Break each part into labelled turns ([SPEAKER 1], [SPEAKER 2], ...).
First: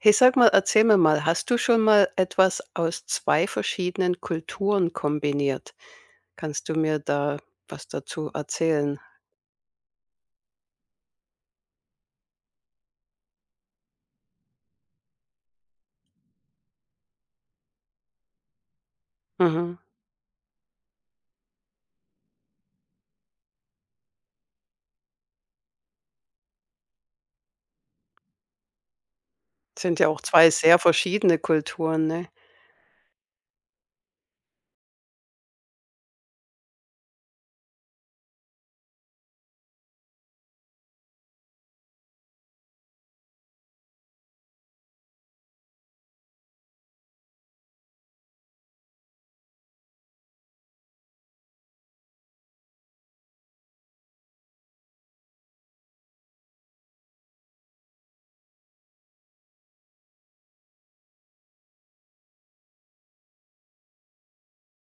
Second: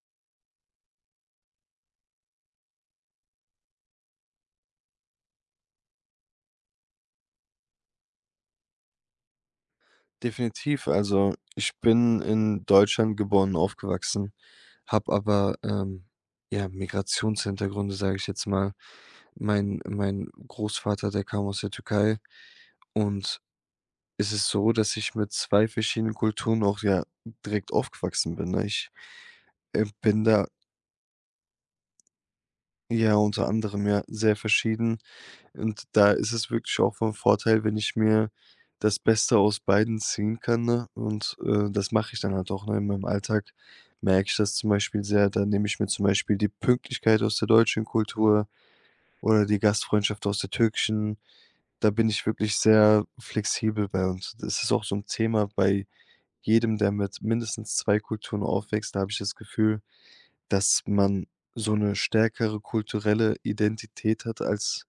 [SPEAKER 1] Hey, sag mal, erzähl mir mal, hast du schon mal etwas aus 2 verschiedenen Kulturen kombiniert? Kannst du mir da was dazu erzählen?
[SPEAKER 2] Definitiv. Also, ich bin in Deutschland geboren und aufgewachsen, habe aber, ja, Migrationshintergründe, sage ich jetzt mal.
[SPEAKER 1] Mhm.
[SPEAKER 2] Mein Großvater, der kam aus der Türkei und es ist so, dass ich mit 2 verschiedenen Kulturen auch, ja, direkt aufgewachsen bin, ne? Ich,
[SPEAKER 1] Sind ja auch
[SPEAKER 2] bin da
[SPEAKER 1] 2 sehr verschiedene Kulturen, ne?
[SPEAKER 2] ja unter anderem ja sehr verschieden. Und da ist es wirklich auch von Vorteil, wenn ich mir das Beste aus beiden ziehen kann, ne? Und, das mache ich dann halt auch, ne? In meinem Alltag merke ich das zum Beispiel sehr. Da nehme ich mir zum Beispiel die Pünktlichkeit aus der deutschen Kultur oder die Gastfreundschaft aus der türkischen. Da bin ich wirklich sehr flexibel bei und das ist auch so ein Thema bei jedem, der mit mindestens 2 Kulturen aufwächst. Da habe ich das Gefühl, dass man so eine stärkere kulturelle Identität hat als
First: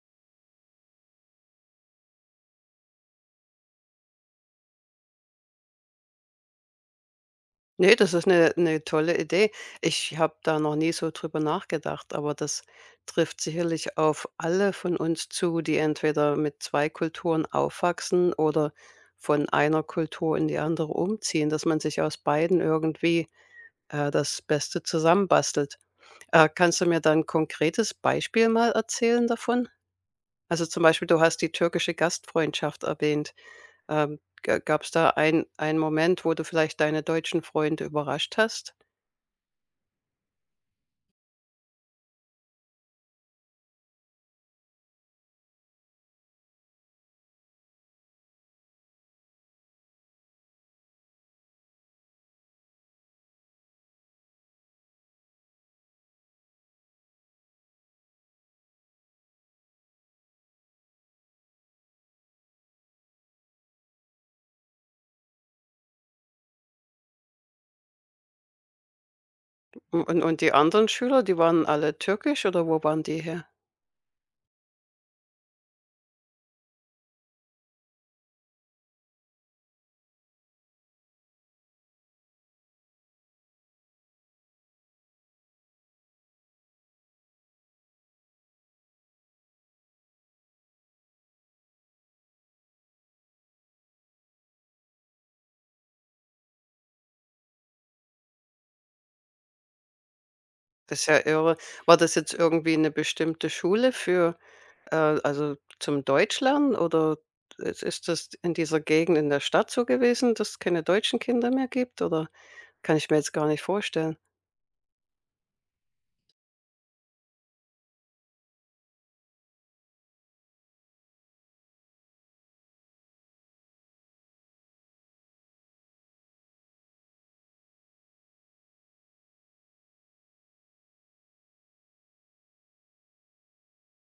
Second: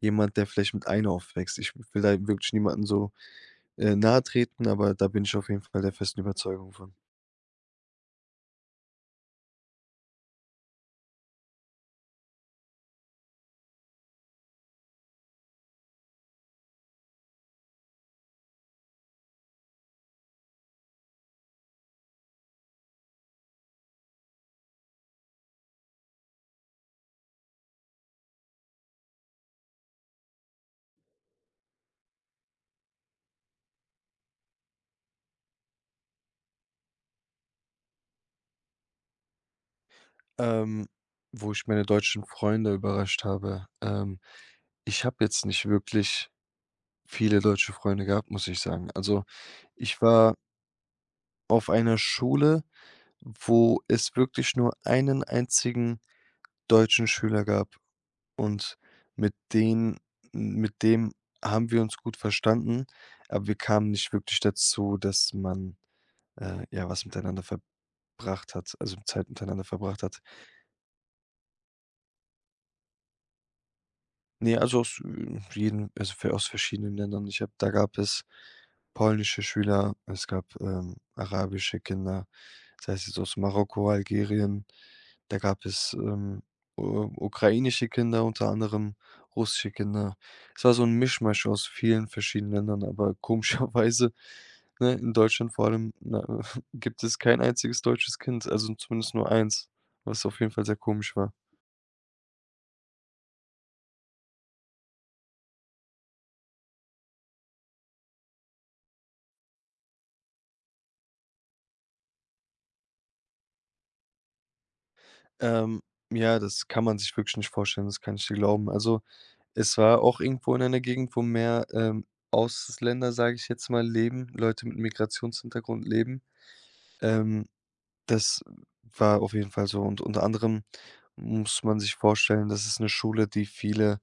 [SPEAKER 2] jemand, der vielleicht mit einem aufwächst. Ich will da wirklich niemanden so, nahetreten, aber da bin ich auf jeden Fall der festen Überzeugung von.
[SPEAKER 1] Ne, das ist eine tolle Idee. Ich habe da noch nie so drüber nachgedacht, aber das trifft sicherlich auf alle von uns zu, die entweder mit 2 Kulturen aufwachsen oder von einer Kultur in die andere umziehen, dass man sich aus beiden irgendwie das Beste zusammenbastelt. Kannst du mir dann 'n konkretes Beispiel mal erzählen davon? Also, zum Beispiel, du hast die türkische Gastfreundschaft erwähnt. Ga Gab's da einen Moment, wo du vielleicht deine deutschen Freunde überrascht hast?
[SPEAKER 2] Ähm, Wo ich meine deutschen Freunde überrascht habe, ich habe jetzt nicht wirklich viele deutsche Freunde gehabt, muss ich sagen. Also, ich war auf einer Schule, wo es wirklich nur einen einzigen deutschen Schüler gab und mit den mit dem haben wir uns gut verstanden, aber wir kamen nicht wirklich dazu, dass man ja, was miteinander verbracht hat also Zeit miteinander
[SPEAKER 1] U
[SPEAKER 2] verbracht hat.
[SPEAKER 1] und die anderen Schüler, die waren alle türkisch oder wo waren die her?
[SPEAKER 2] Ne, also aus verschiedenen Ländern. Ich habe da gab es polnische Schüler, es gab, arabische Kinder, das heißt jetzt aus Marokko, Algerien. Da gab es, u ukrainische Kinder unter anderem, russische Kinder. Es war so ein Mischmasch aus vielen verschiedenen Ländern, aber komischerweise, ne, in Deutschland vor allem, na, gibt es kein einziges deutsches Kind, also zumindest nur eins, was auf jeden Fall sehr
[SPEAKER 1] Das ist
[SPEAKER 2] komisch
[SPEAKER 1] ja
[SPEAKER 2] war.
[SPEAKER 1] irre. War das jetzt irgendwie eine bestimmte Schule für, also, zum Deutschlernen oder is ist das in dieser Gegend in der Stadt so gewesen, dass es keine deutschen Kinder mehr gibt, oder? Kann ich mir jetzt gar nicht vorstellen.
[SPEAKER 2] Ähm, ja, das kann man sich wirklich nicht vorstellen, das kann ich dir glauben. Also, es war auch irgendwo in einer Gegend, wo mehr, Ausländer, sage ich jetzt mal, leben, Leute mit Migrationshintergrund leben. Ähm, Das war auf jeden Fall so und unter anderem muss man sich vorstellen, das ist eine Schule, die viele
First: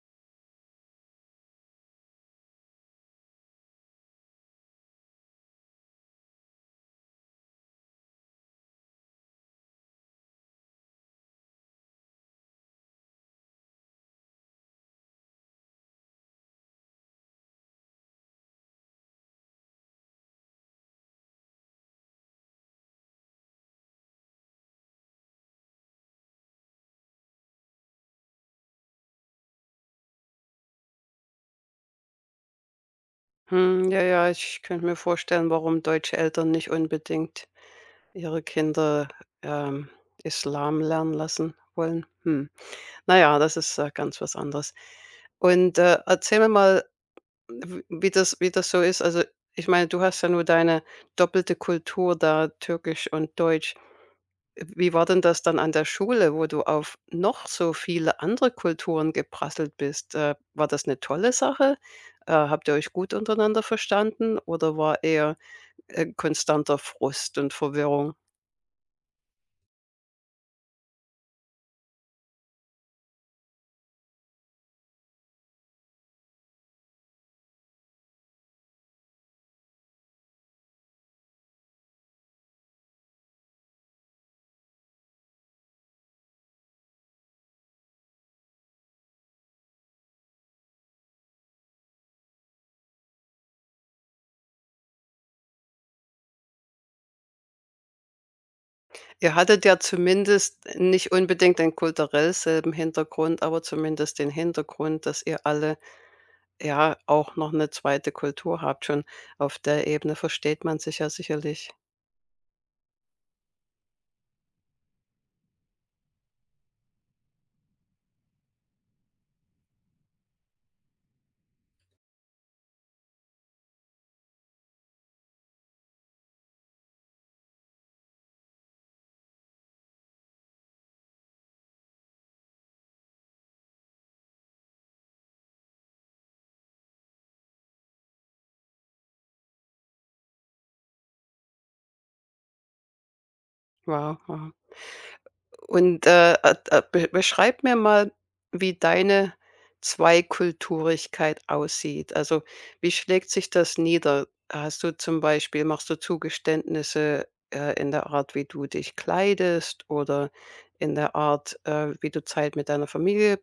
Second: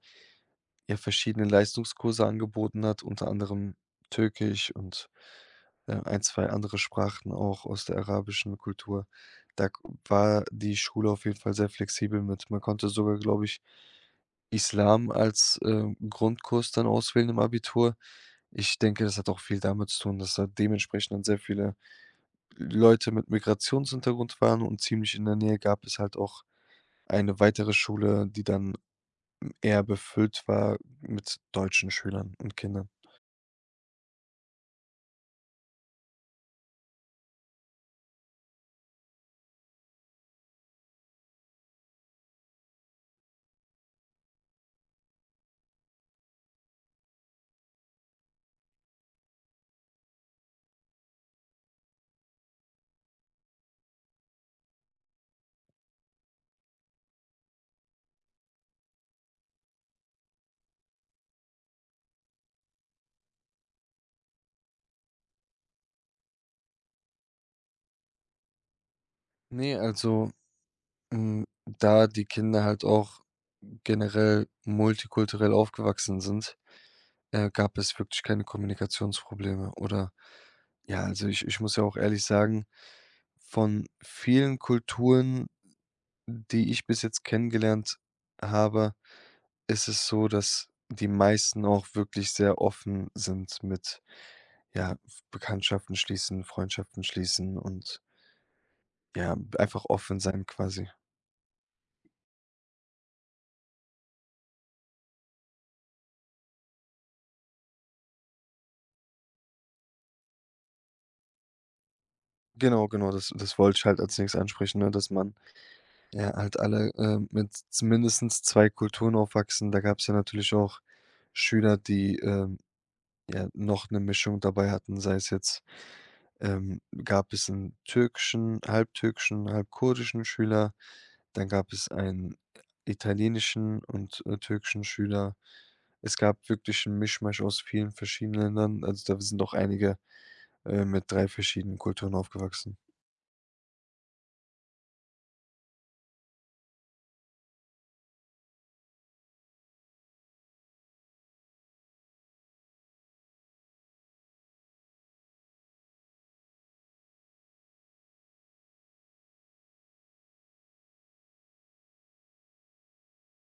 [SPEAKER 2] ja verschiedene Leistungskurse angeboten hat, unter anderem Türkisch und, ein, zwei andere Sprachen auch aus der arabischen Kultur. Da k war die Schule auf jeden Fall sehr flexibel mit. Man konnte sogar, glaube ich, Islam als, Grundkurs dann auswählen im Abitur. Ich denke, das hat auch viel damit zu tun, dass da dementsprechend dann sehr viele Leute mit Migrationshintergrund waren und ziemlich in der Nähe gab es halt auch eine weitere Schule, die dann eher befüllt war mit deutschen Schülern und Kindern.
[SPEAKER 1] Hm, ja, ja, ich könnte mir vorstellen, warum deutsche Eltern nicht unbedingt ihre Kinder, ähm, Islam lernen lassen wollen. Hm. Na ja, das ist, ganz was anderes. Und, erzähl mir mal, w wie das so ist. Also, ich meine, du hast ja nur deine doppelte Kultur da, türkisch und deutsch. Wie war denn das dann an der Schule, wo du auf noch so viele andere Kulturen geprasselt bist? War das eine tolle Sache? Habt ihr euch gut untereinander verstanden oder war eher, konstanter Frust und Verwirrung?
[SPEAKER 2] Ne, also, hm, da die Kinder halt auch generell multikulturell aufgewachsen sind, gab es wirklich keine Kommunikationsprobleme oder ja, also, ich muss ja auch ehrlich sagen, von vielen Kulturen, die ich bis jetzt kennengelernt habe, ist es so, dass die meisten auch wirklich sehr offen sind mit, ja, Bekanntschaften schließen, Freundschaften schließen und
[SPEAKER 1] Ihr
[SPEAKER 2] ja,
[SPEAKER 1] hattet ja
[SPEAKER 2] einfach offen sein
[SPEAKER 1] zumindest
[SPEAKER 2] quasi.
[SPEAKER 1] nicht unbedingt den kulturell selben Hintergrund, aber zumindest den Hintergrund, dass ihr alle, ja, auch noch eine zweite Kultur habt. Schon auf der Ebene versteht man sich ja sicherlich.
[SPEAKER 2] Genau, genau, das wollte ich halt als Nächstes ansprechen, ne, dass man ja halt alle, mit z mindestens zwei Kulturen aufwachsen. Da gab es ja natürlich auch Schüler, die, ja noch eine Mischung dabei hatten, sei es jetzt, gab es einen türkischen halbtürkischen, halbkurdischen Schüler, dann gab es einen italienischen und, türkischen Schüler. Es gab wirklich 'n Mischmasch aus vielen verschiedenen Ländern. Also, da sind auch einige mit 3 verschiedenen Kulturen aufgewachsen.
[SPEAKER 1] Wow, aha. Und, be beschreib mir mal, wie deine Zweikulturigkeit aussieht. Also, wie schlägt sich das nieder? Hast du zum Beispiel Machst du Zugeständnisse, in der Art, wie du dich kleidest oder in der Art, wie du Zeit mit deiner Familie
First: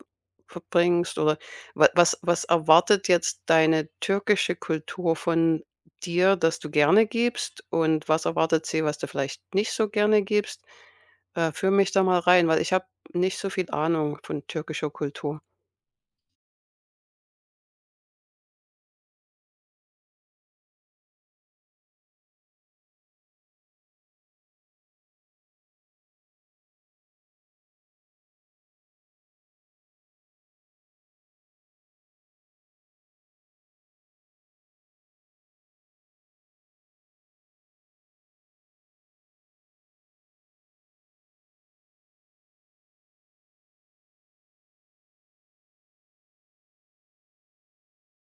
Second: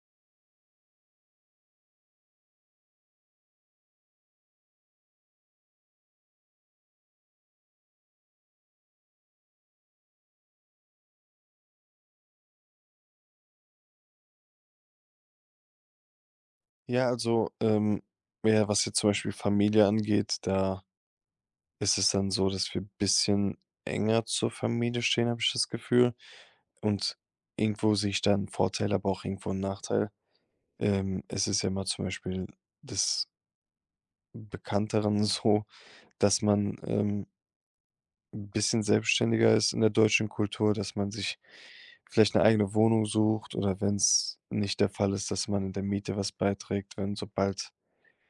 [SPEAKER 1] verbringst? Oder wa was was erwartet jetzt deine türkische Kultur von dir, dass du gerne gibst? Und was erwartet sie, was du vielleicht nicht so gerne gibst? Führ mich da mal rein, weil ich habe nicht so viel Ahnung von türkischer Kultur.
[SPEAKER 2] Ja, also, ja, was jetzt zum Beispiel Familie angeht, da ist es dann so, dass wir ein bisschen enger zur Familie stehen, habe ich das Gefühl. Und irgendwo sehe ich da 'n Vorteil, aber auch irgendwo 'n Nachteil. Es ist ja immer zum Beispiel des Bekannteren so, dass man, ein bisschen selbstständiger ist in der deutschen Kultur, dass man sich vielleicht eine eigene Wohnung sucht oder wenn es nicht der Fall ist, dass man in der Miete was beiträgt, wenn sobald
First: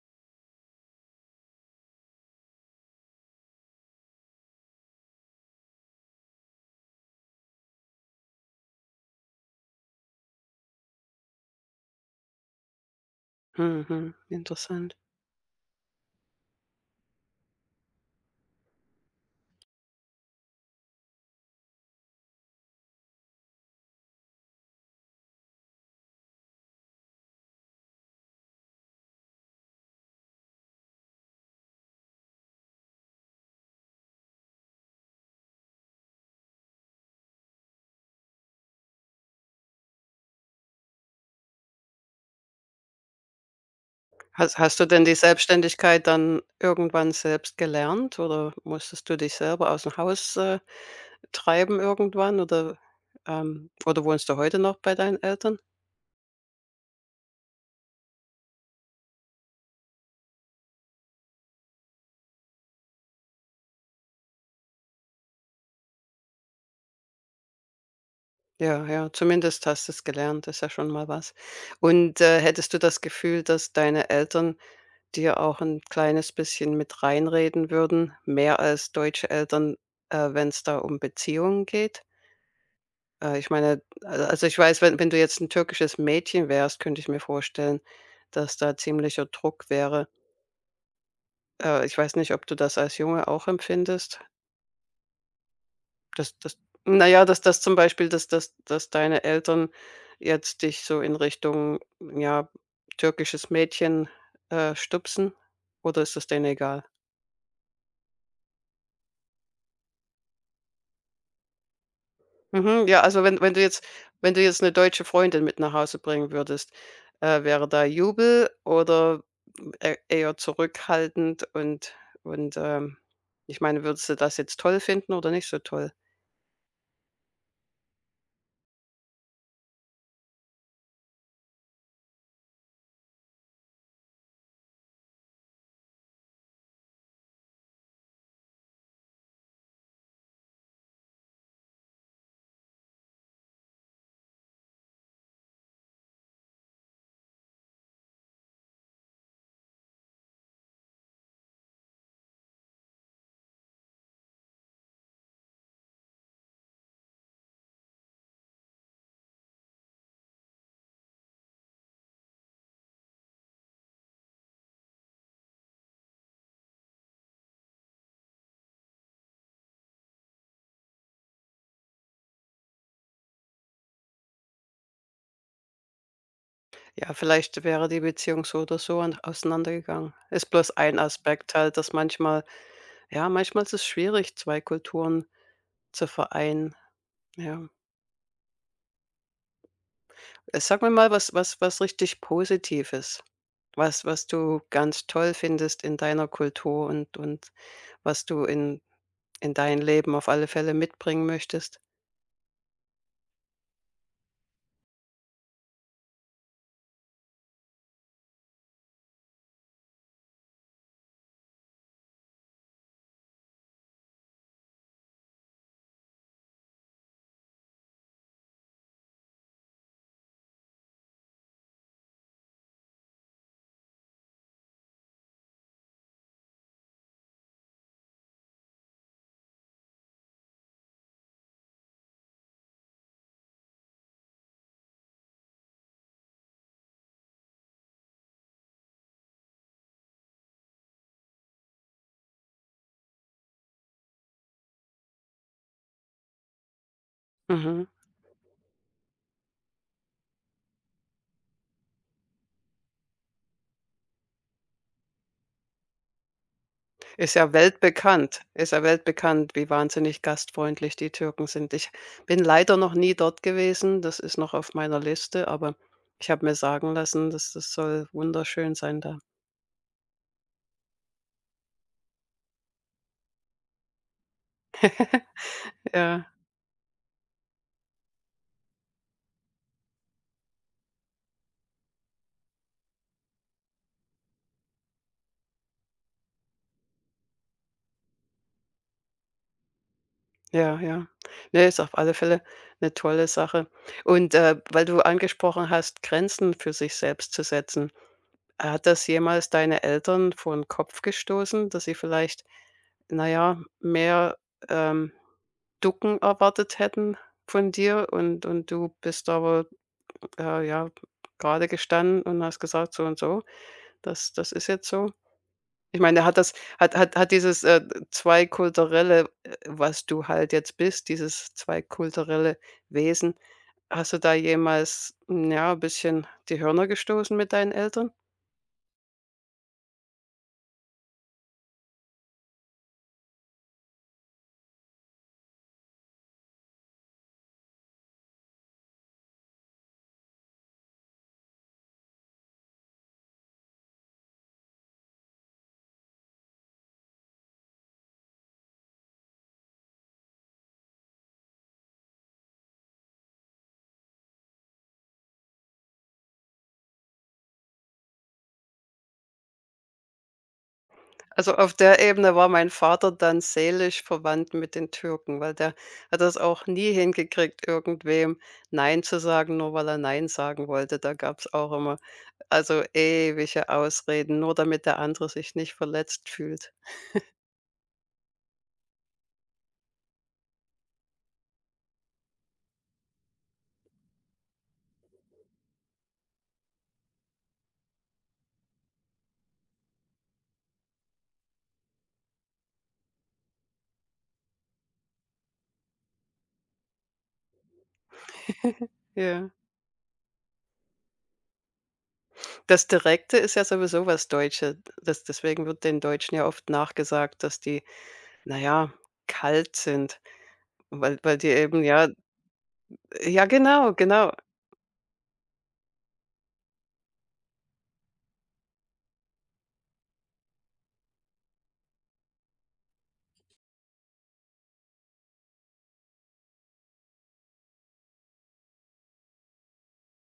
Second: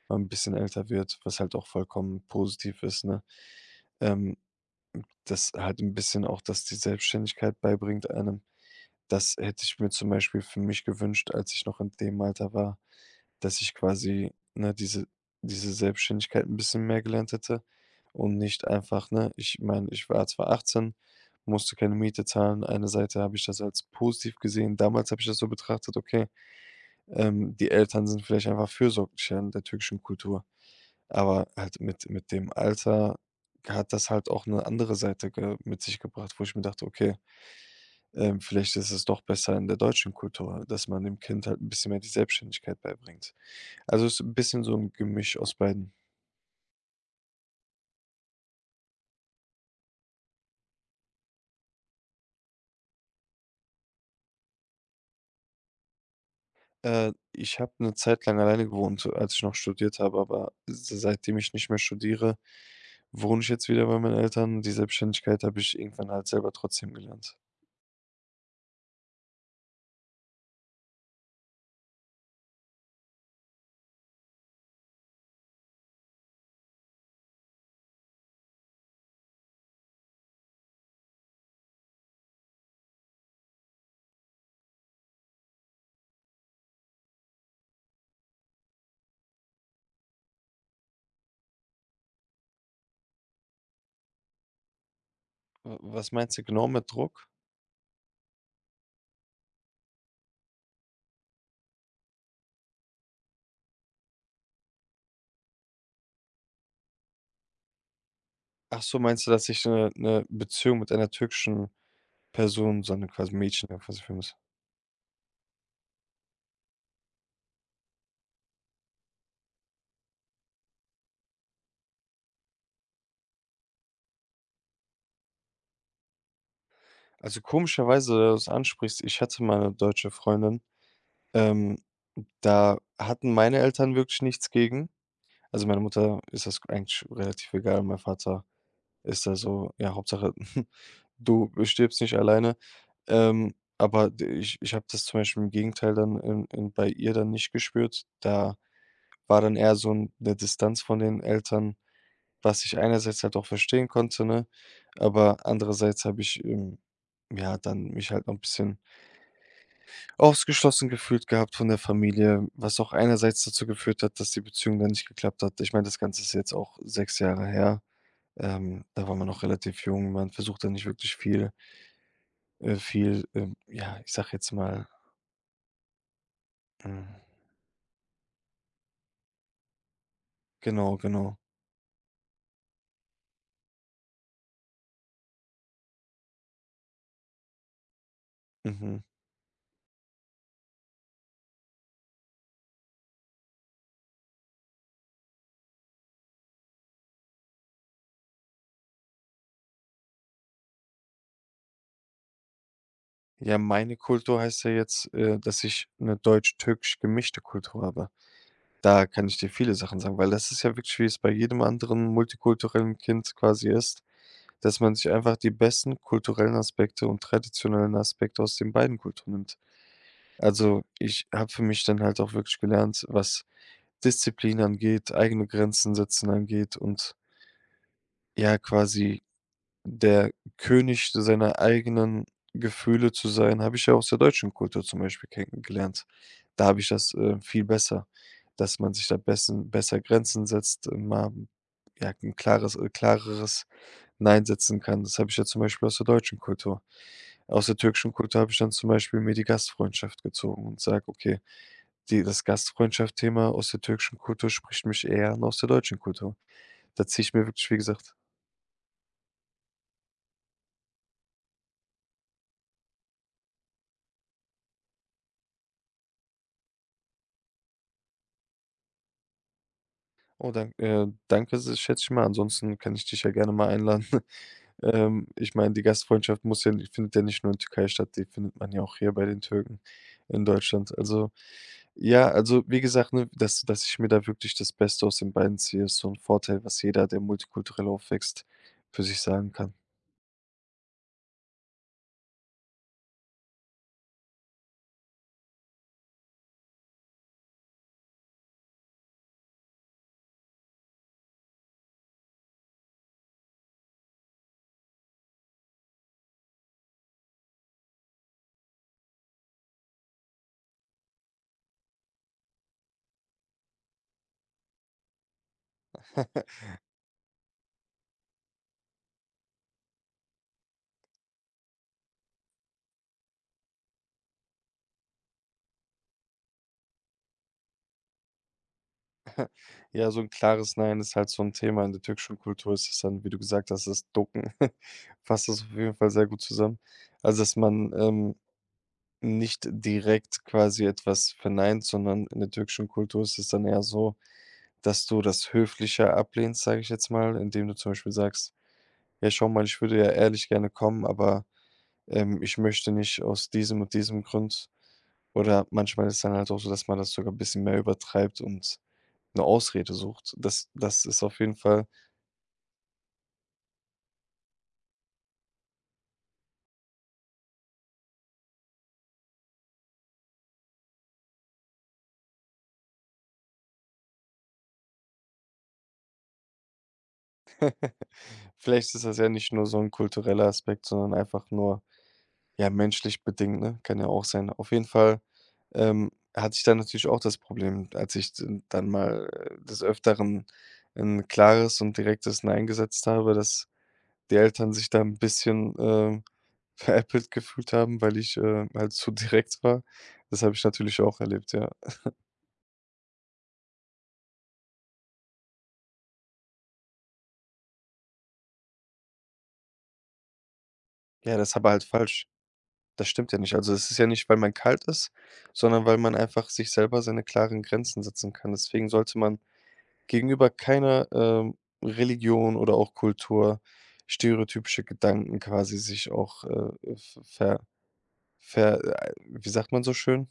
[SPEAKER 2] man 'n bisschen älter wird, was halt auch vollkommen positiv ist, ne? Ähm, Dass halt ein bisschen auch dass die Selbstständigkeit beibringt einem. Das hätte ich mir zum Beispiel für mich gewünscht, als ich noch in dem Alter war, dass ich
[SPEAKER 1] Mhm, mhm,
[SPEAKER 2] quasi, ne,
[SPEAKER 1] interessant.
[SPEAKER 2] diese Selbstständigkeit ein bisschen mehr gelernt hätte und nicht einfach, ne, ich meine, ich war zwar 18, musste keine Miete zahlen. Eine Seite habe ich das als positiv gesehen. Damals habe ich das so betrachtet: „Okay, die Eltern sind vielleicht einfach fürsorglicher in der türkischen Kultur." Aber halt mit dem Alter hat das halt auch eine andere Seite ge mit sich gebracht, wo ich mir dachte: „Okay, vielleicht ist es doch besser in der deutschen Kultur, dass man dem Kind halt ein bisschen mehr die Selbstständigkeit beibringt." Also, es ist ein
[SPEAKER 1] Hast
[SPEAKER 2] bisschen so
[SPEAKER 1] hast du
[SPEAKER 2] ein
[SPEAKER 1] denn die
[SPEAKER 2] Gemisch aus beiden.
[SPEAKER 1] Selbstständigkeit dann irgendwann selbst gelernt oder musstest du dich selber aus dem Haus, treiben irgendwann oder wohnst du heute noch bei deinen Eltern?
[SPEAKER 2] Ich habe eine Zeit lang alleine gewohnt, als ich noch studiert habe, aber se seitdem ich nicht mehr studiere, wohne ich jetzt wieder bei meinen Eltern. Die Selbstständigkeit habe ich irgendwann halt selber trotzdem gelernt.
[SPEAKER 1] Ja, ja, zumindest hast du es gelernt, ist ja schon mal was. Und, hättest du das Gefühl, dass deine Eltern dir auch ein kleines bisschen mit reinreden würden, mehr als deutsche Eltern, wenn es da um Beziehungen geht. Ich meine, al also, ich weiß, wenn du jetzt ein türkisches Mädchen wärst, könnte ich mir vorstellen, dass da ziemlicher Druck wäre. Ich weiß nicht, ob du das als Junge auch empfindest,
[SPEAKER 2] W Was meinst
[SPEAKER 1] dass
[SPEAKER 2] du genau mit Druck?
[SPEAKER 1] das zum Beispiel, dass deine Eltern jetzt dich so in Richtung, ja, türkisches Mädchen, stupsen oder ist das denen egal?
[SPEAKER 2] Ach so, meinst du, dass ich eine Beziehung mit einer türkischen Person,
[SPEAKER 1] Mhm,
[SPEAKER 2] so
[SPEAKER 1] ja,
[SPEAKER 2] eine
[SPEAKER 1] also
[SPEAKER 2] quasi
[SPEAKER 1] wenn
[SPEAKER 2] Mädchen ja quasi für
[SPEAKER 1] wenn
[SPEAKER 2] mich?
[SPEAKER 1] du jetzt eine deutsche Freundin mit nach Hause bringen würdest, wäre da Jubel oder e eher zurückhaltend und, ich meine, würdest du das jetzt toll finden oder nicht so toll?
[SPEAKER 2] Also, komischerweise, dass du das ansprichst, ich hatte mal 'ne deutsche Freundin. Ähm, Da hatten meine Eltern wirklich nichts gegen. Also, meine Mutter ist das eigentlich relativ egal. Mein Vater ist da so: „Ja, Hauptsache, du stirbst nicht alleine." Aber d ich ich habe das zum Beispiel im Gegenteil dann in bei ihr dann nicht gespürt. Da war dann eher so 'n 'ne Distanz von den Eltern, was ich einerseits halt auch verstehen konnte, ne? Aber andererseits habe ich, ja, dann mich halt noch 'n bisschen ausgeschlossen gefühlt gehabt von der Familie, was auch einerseits dazu geführt hat, dass die Beziehung dann nicht geklappt hat. Ich meine, das Ganze ist jetzt auch 6 Jahre her. Da war man noch relativ jung. Man versucht da nicht wirklich viel, ja, ich sag jetzt mal, hm,
[SPEAKER 1] Ja, vielleicht wäre die Beziehung so oder so an auseinandergegangen. Ist bloß
[SPEAKER 2] genau,
[SPEAKER 1] ein
[SPEAKER 2] genau.
[SPEAKER 1] Aspekt halt, dass manchmal ja, manchmal ist es schwierig, 2 Kulturen zu vereinen, ja.
[SPEAKER 2] Mhm.
[SPEAKER 1] Sag mir mal was richtig Positives. Was du ganz toll findest in deiner Kultur und was du in dein Leben auf alle Fälle mitbringen möchtest.
[SPEAKER 2] Ja, meine Kultur heißt ja jetzt, dass ich eine deutsch-türkisch gemischte Kultur habe. Da kann ich dir viele Sachen sagen, weil das ist ja wirklich, wie es bei jedem anderen multikulturellen Kind quasi ist. Dass man sich einfach die besten kulturellen Aspekte und traditionellen Aspekte aus den beiden Kulturen nimmt. Also, ich habe für mich dann halt auch wirklich gelernt, was Disziplin angeht, eigene Grenzen setzen angeht und ja, quasi der König seiner eigenen Gefühle zu sein, habe ich ja aus der deutschen Kultur zum Beispiel kennengelernt. Da habe ich das, viel besser, dass man sich da bessen besser Grenzen setzt, mal, ja, ein klares klareres Nein setzen kann. Das habe ich ja zum Beispiel aus der deutschen Kultur. Aus der
[SPEAKER 1] Mhm.
[SPEAKER 2] türkischen Kultur habe ich dann zum Beispiel mir die Gastfreundschaft gezogen und sage: „Okay, die das Gastfreundschaft-Thema aus der türkischen Kultur spricht mich eher an aus der deutschen Kultur." Da ziehe ich
[SPEAKER 1] Ist
[SPEAKER 2] mir
[SPEAKER 1] ja
[SPEAKER 2] wirklich, wie gesagt.
[SPEAKER 1] weltbekannt, wie wahnsinnig gastfreundlich die Türken sind. Ich bin leider noch nie dort gewesen, das ist noch auf meiner Liste, aber ich habe mir sagen lassen, dass das soll wunderschön sein da.
[SPEAKER 2] Oh, dann, danke, s schätze ich mal. Ansonsten kann ich dich ja gerne mal einladen. Ich meine, die
[SPEAKER 1] Ja,
[SPEAKER 2] Gastfreundschaft muss ja nicht findet ja nicht nur in Türkei statt, die findet man ja auch hier bei den Türken in Deutschland. Also, ja, also, wie gesagt, ne, dass ich mir da wirklich das Beste aus den beiden ziehe, ist so ein Vorteil, was jeder, der multikulturell aufwächst, für sich sagen kann.
[SPEAKER 1] ja, ja. Ne, ist auf alle Fälle eine tolle Sache. Und, weil du angesprochen hast, Grenzen für sich selbst zu setzen. Hat das jemals deine Eltern vor den Kopf gestoßen, dass sie vielleicht, na ja, mehr, ähm, Ducken erwartet hätten von dir und du bist aber, ja, gerade gestanden und hast gesagt: „So und so, das ist jetzt so?“ Ich meine, hat das hat dieses, zweikulturelle, was du halt jetzt bist, dieses zweikulturelle Wesen, hast du da jemals, ja, ein bisschen die Hörner gestoßen mit deinen Eltern?
[SPEAKER 2] Ja, so ein klares Nein ist halt so ein Thema. In der türkischen Kultur ist es dann, wie du gesagt hast, das Ducken. Fasst das auf jeden Fall sehr gut zusammen. Also, dass man, nicht direkt quasi etwas verneint, sondern in der türkischen Kultur ist es dann eher so, dass du das höflicher ablehnst, sage ich jetzt mal, indem du zum Beispiel sagst: „Ja, schau mal, ich würde ja ehrlich gerne kommen, aber, ich möchte nicht aus diesem und diesem Grund." Oder manchmal ist dann halt auch so, dass man das sogar ein bisschen mehr übertreibt und eine Ausrede sucht. Das das ist auf
[SPEAKER 1] Also,
[SPEAKER 2] jeden
[SPEAKER 1] auf
[SPEAKER 2] Fall
[SPEAKER 1] der Ebene war mein Vater dann seelisch verwandt mit den Türken, weil der hat das auch nie hingekriegt, irgendwem „Nein“ zu sagen, nur weil er „Nein“ sagen wollte. Da gab's auch immer also ewige Ausreden, nur damit der andere sich nicht verletzt fühlt.
[SPEAKER 2] Vielleicht ist das ja nicht nur so ein kultureller Aspekt, sondern einfach nur ja, menschlich bedingt, ne? Kann ja auch sein. Auf jeden Fall, ähm, hatte ich dann natürlich auch das Problem, als ich d dann mal, des Öfteren ein klares und direktes „Nein" gesetzt habe, dass die Eltern sich da ein bisschen, veräppelt gefühlt haben, weil ich, halt zu
[SPEAKER 1] Ja.
[SPEAKER 2] direkt war. Das habe ich natürlich auch erlebt, ja.
[SPEAKER 1] Das Direkte ist ja sowieso was Deutsche, das deswegen wird den Deutschen ja oft nachgesagt, dass die, naja, kalt sind, weil
[SPEAKER 2] Ja,
[SPEAKER 1] weil
[SPEAKER 2] das
[SPEAKER 1] die
[SPEAKER 2] ist aber halt
[SPEAKER 1] eben ja
[SPEAKER 2] falsch. Das stimmt ja
[SPEAKER 1] ja
[SPEAKER 2] nicht. Also, es
[SPEAKER 1] genau,
[SPEAKER 2] ist ja nicht,
[SPEAKER 1] genau,
[SPEAKER 2] weil man kalt ist, sondern weil man einfach sich selber seine klaren Grenzen setzen kann. Deswegen sollte man gegenüber keiner, Religion oder auch Kultur stereotypische Gedanken quasi sich auch, v ver ver wie sagt man so schön?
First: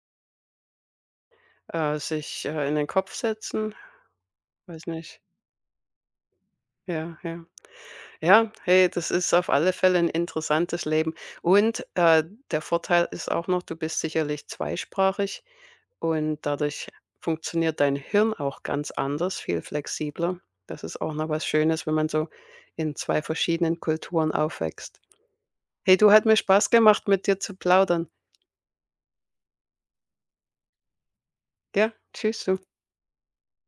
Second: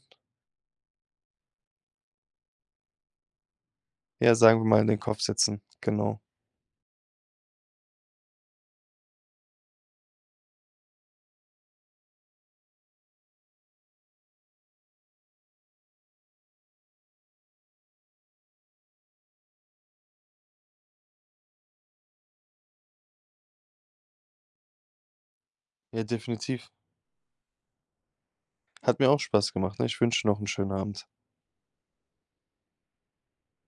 [SPEAKER 1] sich, in den Kopf setzen,
[SPEAKER 2] Ja, sagen wir mal, in
[SPEAKER 1] weiß
[SPEAKER 2] den Kopf
[SPEAKER 1] nicht.
[SPEAKER 2] setzen, genau.
[SPEAKER 1] Ja, ja. Ja, hey, das ist auf alle Fälle ein interessantes Leben. Und, der Vorteil ist auch noch, du bist sicherlich zweisprachig und dadurch funktioniert dein Hirn auch ganz anders, viel flexibler. Das ist auch noch was Schönes, wenn man so in 2 verschiedenen Kulturen aufwächst. Hey,
[SPEAKER 2] Ja,
[SPEAKER 1] du, hat mir
[SPEAKER 2] definitiv.
[SPEAKER 1] Spaß gemacht, mit dir zu plaudern.
[SPEAKER 2] Hat mir auch Spaß gemacht, ne? Ich wünsche noch einen schönen Abend.
[SPEAKER 1] Ja, tschüss, du.